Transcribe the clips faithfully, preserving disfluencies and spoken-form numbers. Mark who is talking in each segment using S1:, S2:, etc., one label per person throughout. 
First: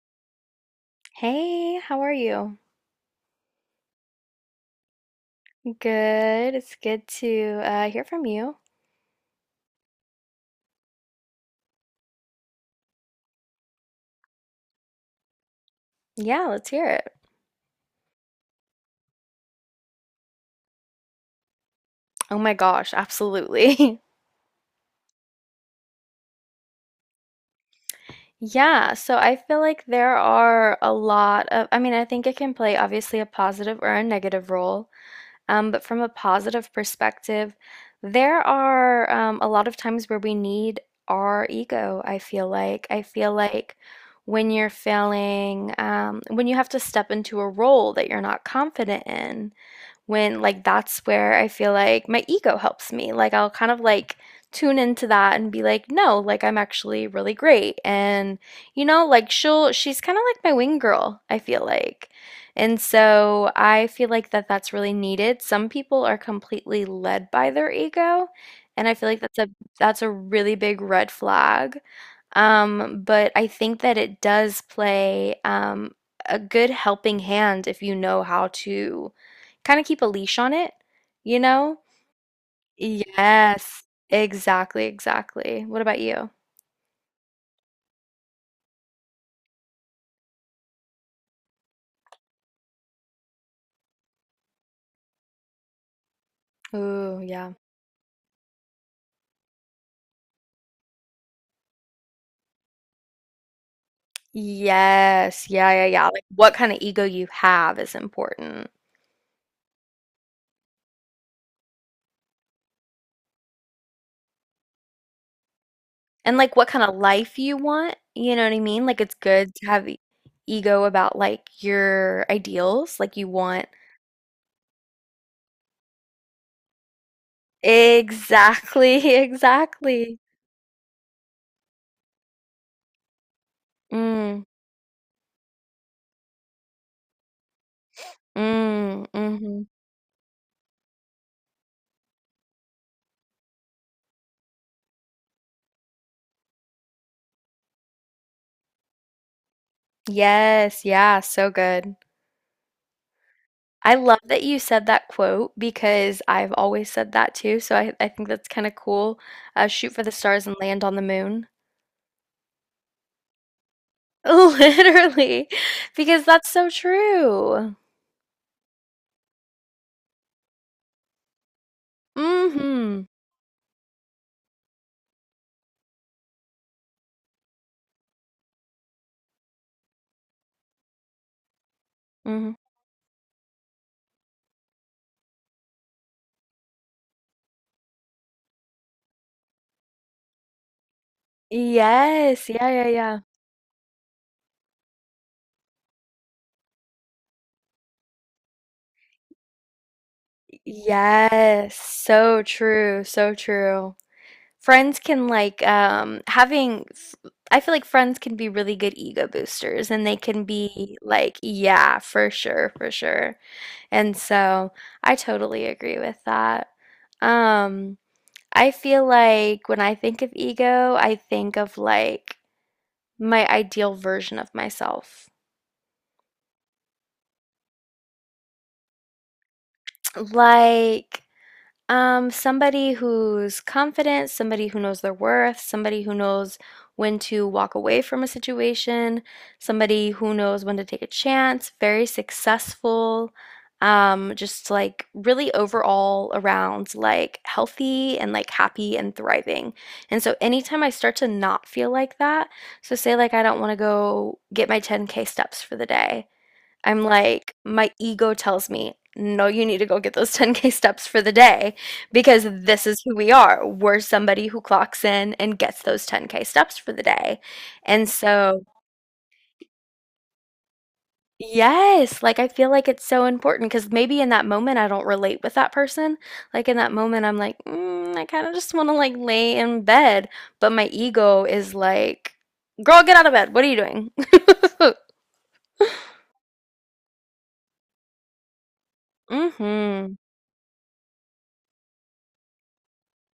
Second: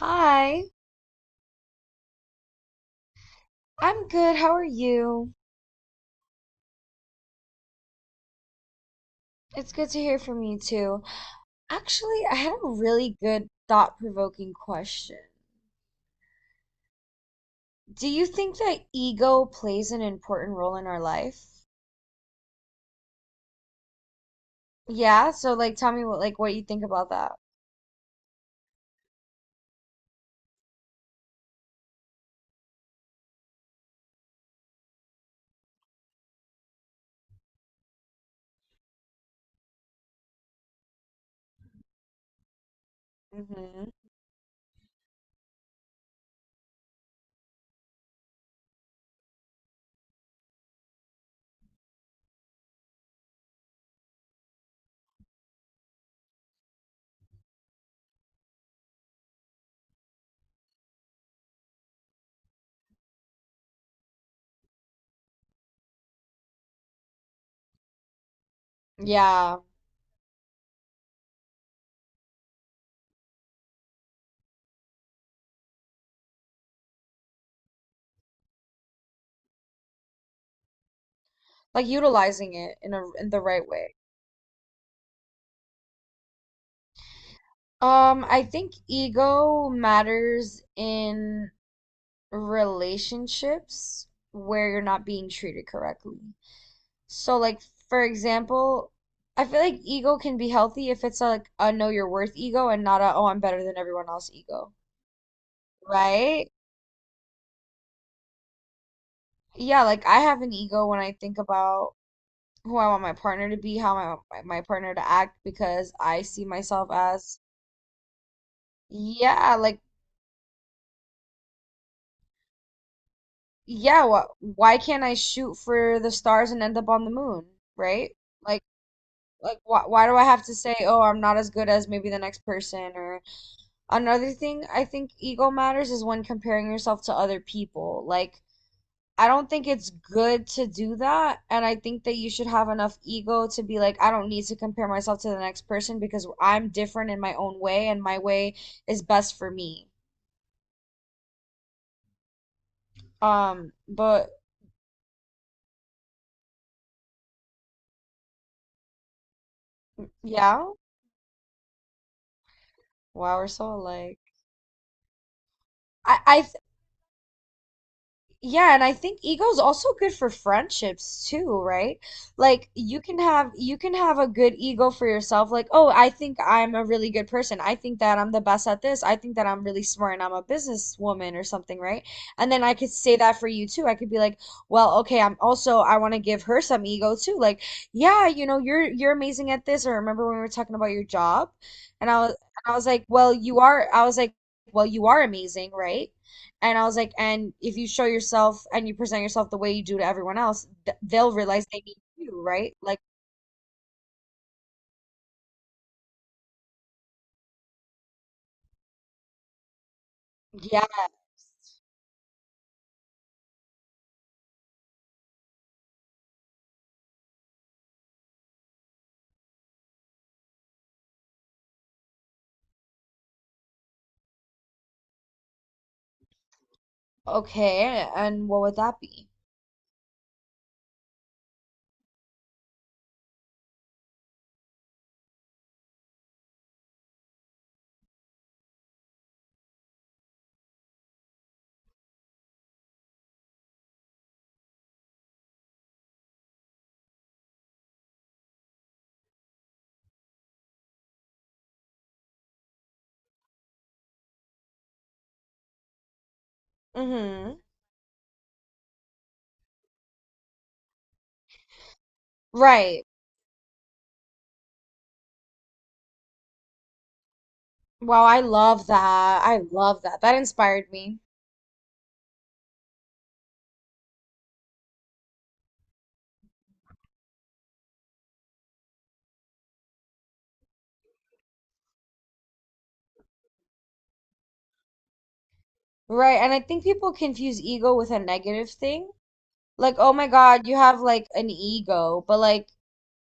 S1: Hi,
S2: Hey, how are you?
S1: I'm good. How are you?
S2: Good. It's good to uh, hear from you.
S1: It's good to hear from you too. Actually, I had a really good thought-provoking question.
S2: Yeah, let's hear it.
S1: Do you think that ego plays an important role in our life?
S2: Oh my gosh, absolutely.
S1: Yeah, so like tell me what like what you think about that.
S2: Yeah, so I feel like there are a lot of, I mean, I think it can play obviously a positive or a negative role. Um, but from a positive perspective, there are um, a lot of times where we need our ego, I feel like. I feel like
S1: Hmm.
S2: when you're feeling, um, when you have to step into a role that you're not confident in. When like that's where I feel like my ego helps me. Like I'll kind of like tune into that and be like, no, like I'm actually really great. And you know, like she'll she's kind of like my wing girl, I feel like. And so I feel like that that's really needed. Some people are completely led by their ego, and I feel like that's a
S1: Yeah,
S2: that's a really big red flag, um, but I think that it does play um, a good helping hand if you know how to kind of keep a leash on it, you know?
S1: like utilizing it in a in the right
S2: Yes,
S1: way.
S2: exactly, exactly. What about you?
S1: Um, I think ego matters in relationships where you're not being treated correctly.
S2: Ooh,
S1: So
S2: yeah.
S1: like for example, I feel like ego can be healthy if it's like a know your worth ego and not a oh I'm better than everyone else ego,
S2: Yes, yeah, yeah, yeah. Like
S1: right?
S2: what kind of ego you have is important.
S1: Yeah, like I have an ego when I think about who I want my partner to be, how I want my, my partner to act because I
S2: And
S1: see
S2: like what kind
S1: myself
S2: of life
S1: as
S2: you want, you know what I mean? Like it's good
S1: yeah,
S2: to
S1: like
S2: have e- ego about like your ideals, like you want.
S1: yeah, what why can't I shoot for the stars and end up on the moon, right? Like
S2: Exactly,
S1: like why why do
S2: exactly.
S1: I have to say, "Oh, I'm not as good as maybe the next person," or another
S2: Mm,
S1: thing I think ego matters is when comparing yourself to other people. Like,
S2: mm,
S1: I don't
S2: mhm.
S1: think it's good to do that. And I think that you should have enough ego to be like, I don't need to compare myself to the next person because I'm different in my own way and my way is best for me.
S2: Yes, yeah, so good.
S1: Um,
S2: I love
S1: but
S2: that you said that quote because I've always said that too, so I, I think that's kind of cool. Uh, shoot for the stars and
S1: yeah,
S2: land on the moon.
S1: wow, we're so alike.
S2: Literally,
S1: I,
S2: because that's
S1: I
S2: so true.
S1: Yeah, and I think ego's also good for friendships too, right? Like you
S2: Mm-hmm.
S1: can have you can have a good ego for yourself, like, oh, I think I'm a really good person. I think that I'm the best at this. I think that I'm really smart and I'm a businesswoman or something, right?
S2: Mm-hmm.
S1: And then I could say that for you too. I could be like, well, okay, I'm also I want to give her some ego too. Like, yeah, you know, you're you're amazing at this. Or remember when we were talking about your job? And I was
S2: Yes, yeah,
S1: and I was
S2: yeah,
S1: like,
S2: yeah.
S1: well, you are I was like, well, you are amazing, right? And I was like, and if you show yourself and you present yourself the way you do to everyone else, th they'll realize
S2: Yes,
S1: they need
S2: so
S1: you, right? Like,
S2: true, so true. Friends can like um having f- I feel like friends can be really good ego boosters and they can be
S1: yeah,
S2: like, yeah, for sure, for sure. And so I totally agree with that. Um I feel like when I think of ego, I think of like my ideal version of myself.
S1: okay. And what would that be?
S2: Like Um, somebody who's confident, somebody who knows their worth, somebody who knows when to walk away from a situation, somebody who knows when to take a chance, very successful, um, just like really overall around like healthy and like happy and thriving. And so anytime I start to not feel like that, so say like I don't want to go get my ten K steps for the day, I'm like,
S1: Hmm.
S2: my ego tells me, no, you need to go get those ten K steps for the day because this is
S1: Right.
S2: who we are. We're somebody who clocks in and gets those ten K steps for the day. And
S1: Wow, I
S2: so,
S1: love that. I love that. That inspired me.
S2: yes, like I feel like it's so important because maybe in that moment I don't relate with that person. Like in that moment, I'm like, mm, I kind of just want to like lay in bed. But my ego is like, girl, get out of bed. What are you doing?
S1: Right. And I think people confuse ego with a negative thing. Like, oh
S2: Mm-hmm.
S1: my God, you have like an ego, but like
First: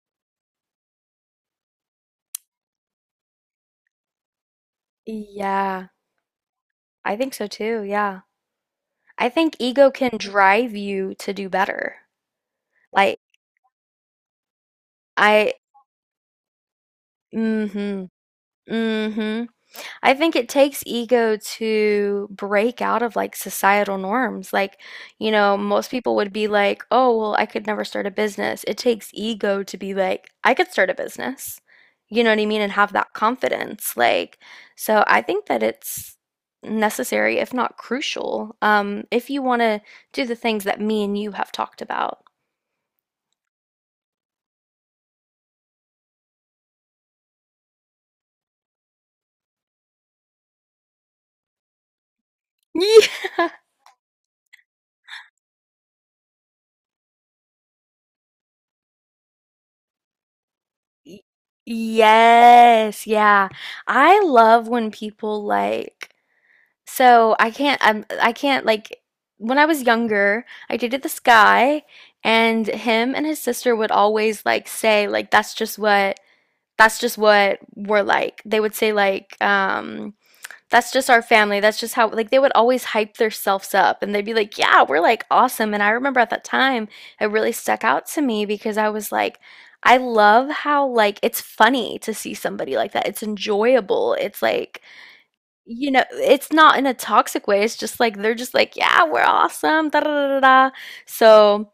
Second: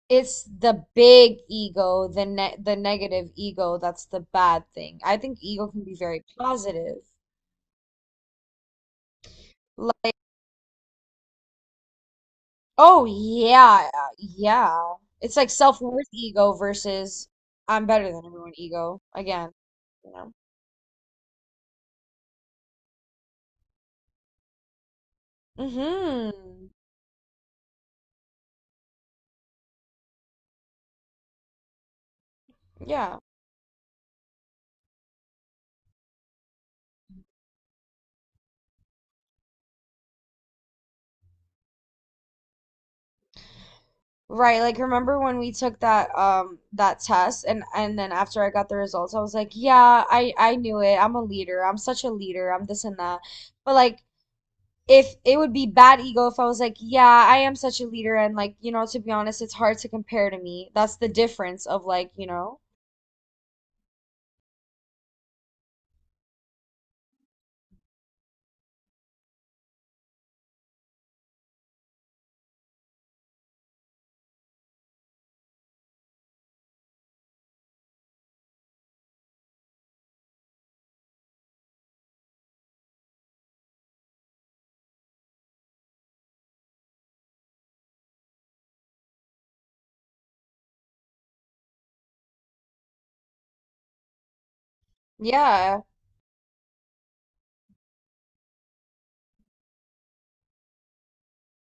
S1: it's the big ego, the ne the negative ego that's the bad thing. I think ego can
S2: Yeah,
S1: be very positive.
S2: I think so too. Yeah. I think ego can drive you to do better.
S1: Oh
S2: Like
S1: yeah, yeah. It's like
S2: I.
S1: self-worth ego versus I'm
S2: Mm-hmm.
S1: better than everyone ego
S2: Mm-hmm.
S1: again, you
S2: I
S1: know.
S2: think it takes ego to break out of like societal norms. Like, you know, most people would be
S1: Mm-hmm.
S2: like, "Oh, well, I could never start a business." It takes ego to be like, "I could start a business." You know what I mean? And have that
S1: Yeah.
S2: confidence. Like, so I think that it's necessary, if not crucial, um, if you want to do the things that me and you have talked about.
S1: Right, like remember when we took that um that test and and then after I got the results I was like, "Yeah, I I knew it. I'm a leader. I'm such a leader. I'm this and that."
S2: Yeah.
S1: But like if it would be bad ego if I was like, "Yeah, I am such a leader and like, you know, to be honest, it's hard to compare to me." That's the
S2: Y-
S1: difference of like, you know.
S2: Yes, yeah. I love when people like, so I can't I'm I can't like when I was younger, I dated this guy and him and his sister would always like say like that's just what that's just what we're like. They would say like um that's just our family. That's just how like they would always hype themselves up and they'd be like, "Yeah, we're like awesome." And I remember at that time, it really stuck out to me because I was like, I love how like it's funny to see somebody like that. It's enjoyable. It's like,
S1: Yeah.
S2: you know, it's not in a toxic way. It's just like they're just like, "Yeah, we're awesome." Da da da da. Da." So,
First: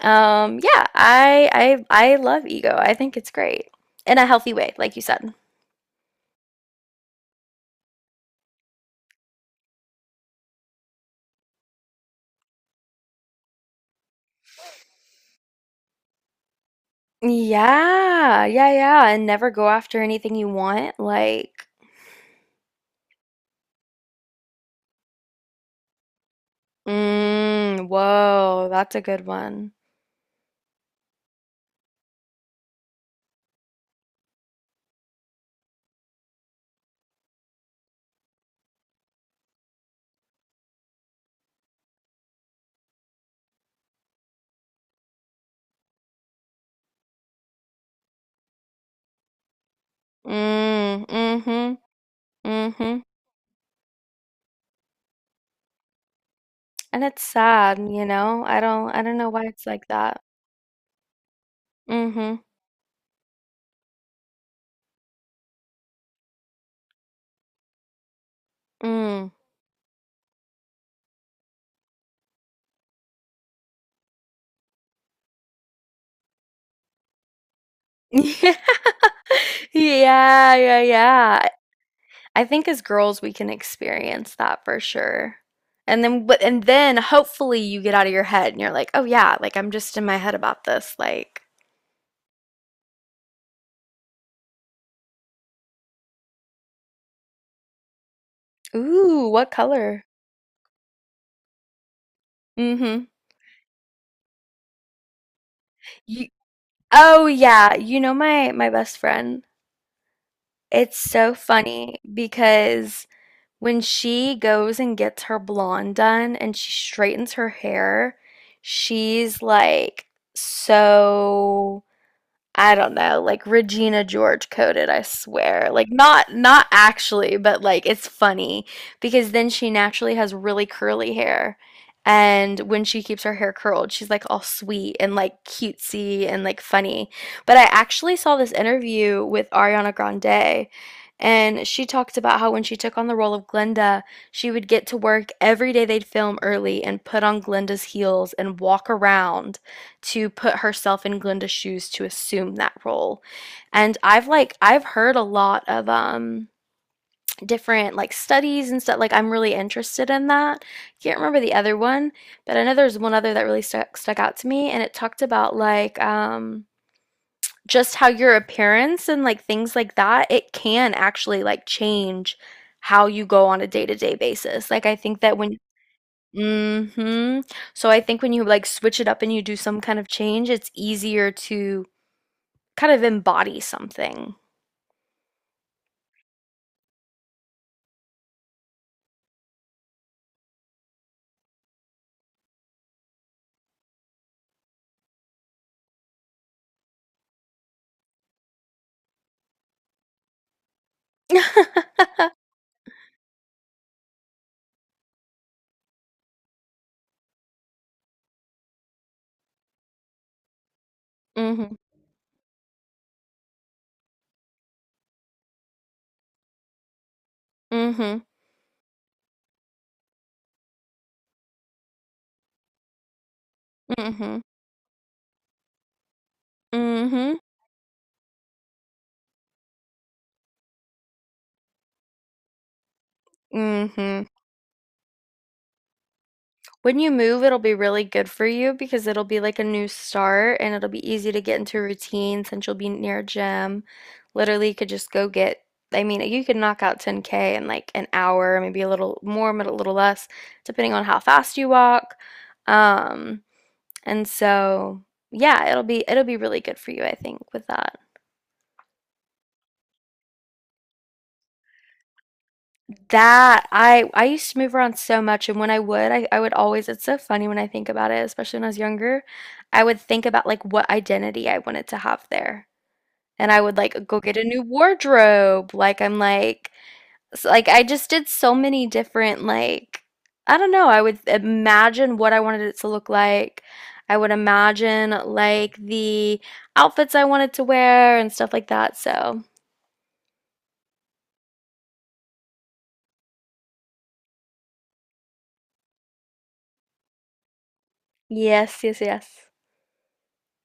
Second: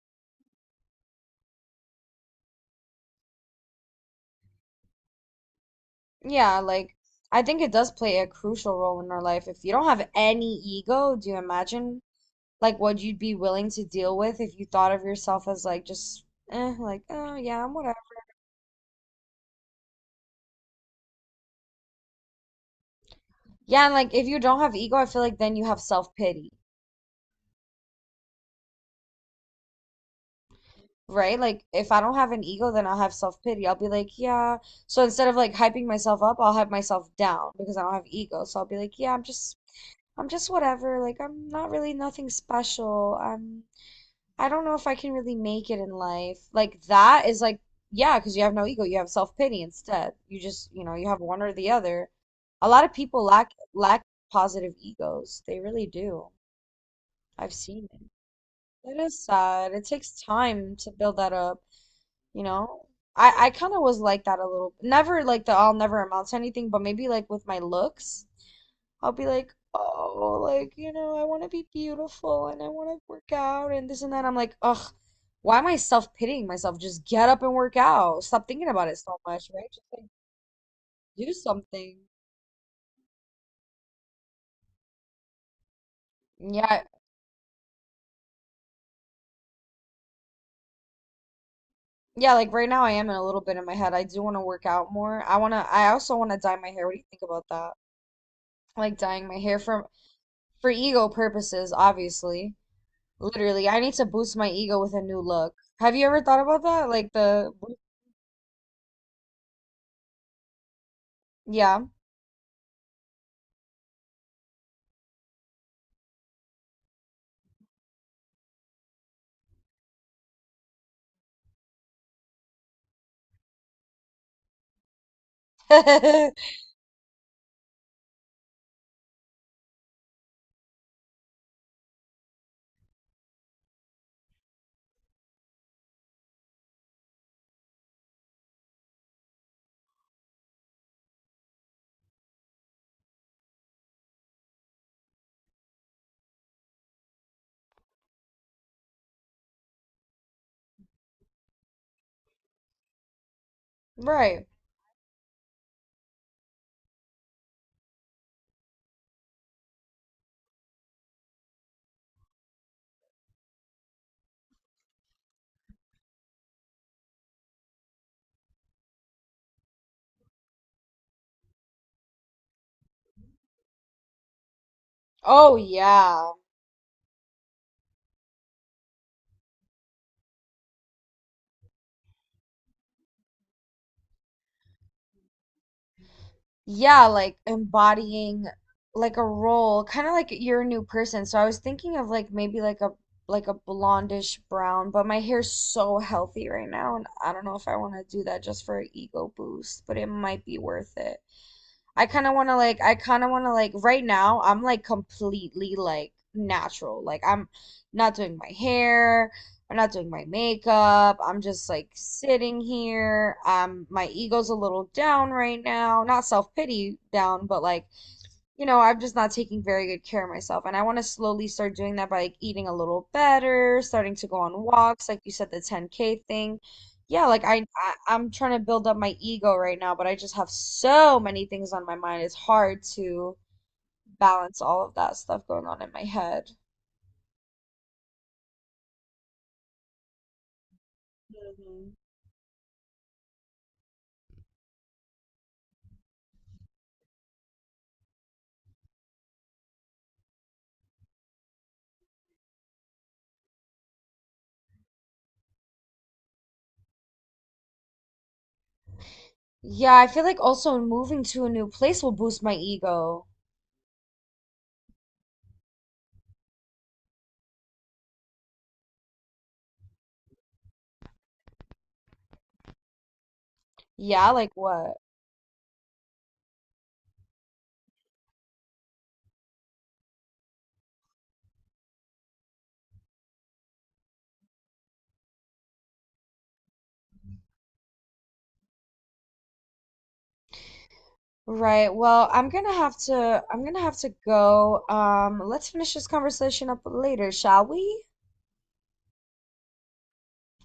S2: um yeah, I I I love ego. I think it's great in a healthy way, like you said.
S1: Yeah, like I think it does play a crucial role in our life. If you don't have any ego, do you imagine like what you'd be willing to deal with if you thought of yourself as like just eh, like oh yeah, I'm whatever.
S2: Yeah, yeah, yeah, and never go after anything you want. Like,
S1: Yeah, and like if you don't have ego, I feel like then you have self-pity,
S2: mm, whoa, that's a good one.
S1: right? Like if I don't have an ego, then I'll have self-pity. I'll be like, yeah. So instead of like hyping myself up, I'll hype myself down because I don't have ego. So I'll be like, yeah, I'm just I'm just whatever. Like I'm not really nothing special. I'm I don't know if I can really make it in life. Like that is like, yeah, because you have no ego, you have self-pity instead. You just, you know,
S2: Mm,
S1: you have one or the
S2: mm-hmm,
S1: other. A lot of
S2: mm-hmm.
S1: people lack lack positive egos. They really do.
S2: And it's
S1: I've
S2: sad,
S1: seen it.
S2: you know? I don't,
S1: It
S2: I don't
S1: is
S2: know why it's
S1: sad.
S2: like
S1: It
S2: that.
S1: takes time to build that up,
S2: Mm-hmm,
S1: you know? I I kind of was like that a little. Never like the I'll never amount to anything, but maybe like with my looks. I'll be
S2: mm.
S1: like, oh, like, you know, I want to be beautiful and I want to work out and this and that. I'm like, ugh, why am I self-pitying myself? Just get up and work out. Stop thinking about it so much, right? Just like
S2: Yeah, yeah,
S1: do
S2: yeah.
S1: something.
S2: I think as girls we can experience that for sure. And then, but, and
S1: Yeah.
S2: then hopefully you get out of your head and you're like, oh yeah, like I'm just in my head about this. Like,
S1: Yeah, like right now I am in a little bit in my head. I do want to work out more. I want to, I also want to dye my hair. What do you think about that? Like dyeing
S2: ooh,
S1: my
S2: what
S1: hair from
S2: color?
S1: for ego purposes, obviously.
S2: Mm-hmm.
S1: Literally, I need to boost my ego with a new look. Have you ever
S2: You,
S1: thought about that? Like
S2: oh
S1: the,
S2: yeah, you know my my best friend. It's so
S1: yeah.
S2: funny because when she goes and gets her blonde done and she straightens her hair, she's like so I don't know, like Regina George coded, I swear. Like not not actually, but like it's funny because then she naturally has really curly hair. And when she keeps her hair curled, she's like all sweet and like cutesy and like funny. But I actually saw this interview with Ariana Grande, and she talked about how when she took on the role of Glinda, she would get to work every day they'd film early and put on Glinda's heels and walk around to put herself in Glinda's shoes to assume that role. And I've
S1: Right.
S2: like I've heard a lot of um different like studies and stuff like I'm really interested in that. I can't remember the other one, but I know there's one other that really stuck stuck out to me and it talked about like um just how your appearance and like things like that, it can actually like change how you go on a day-to-day basis. Like I think that when.
S1: Oh yeah.
S2: Mhm. So I think when you like switch it up and you do some kind of change, it's easier to kind of embody something.
S1: Yeah, like embodying like a role, kind of like you're a new person. So I was thinking of like maybe like a like a blondish brown, but my hair's so healthy right now and I don't know if I want to do that just for an ego boost, but it might be worth it. I kind of want to like I kind of want to like right now I'm like completely like natural. Like I'm not doing my hair, I'm not doing my makeup. I'm just
S2: Mhm.
S1: like sitting here. Um my ego's a little down right now. Not self-pity down, but like
S2: Mhm.
S1: you know, I'm just not taking very good care of myself. And I want to slowly start doing that by like eating a little better, starting to go
S2: Mhm.
S1: on walks, like you said, the ten K thing. Yeah,
S2: Mhm.
S1: like I, I I'm trying to build up my ego right now, but I just have so many things on my mind. It's hard to
S2: Mhm.
S1: balance all of that stuff going on in my head.
S2: When you move, it'll be really good for you because it'll be like a new start and it'll be easy to get into
S1: Mhm.
S2: routine since you'll be near a gym. Literally, you could just go get, I mean, you could knock out ten K in like an hour, maybe a little more, but a little less, depending on how fast you walk. Um, And so, yeah, it'll be it'll be really good for you, I think, with that.
S1: Yeah, I feel like also moving to a new place will boost my ego.
S2: That I I used to move around so much, and when I would, I, I would always, it's so funny when I think about it, especially when I was younger, I would think about like what identity I wanted to have there. And I would like go
S1: Yeah,
S2: get a
S1: like
S2: new
S1: what?
S2: wardrobe. Like I'm like s- like I just did so many different like I don't know, I would imagine what I wanted it to look like. I would imagine like the outfits I wanted to wear and stuff like that. So.
S1: Right. Well, I'm gonna have to I'm gonna have to go. Um, let's finish this conversation up later, shall we?
S2: Yes, yes, yes.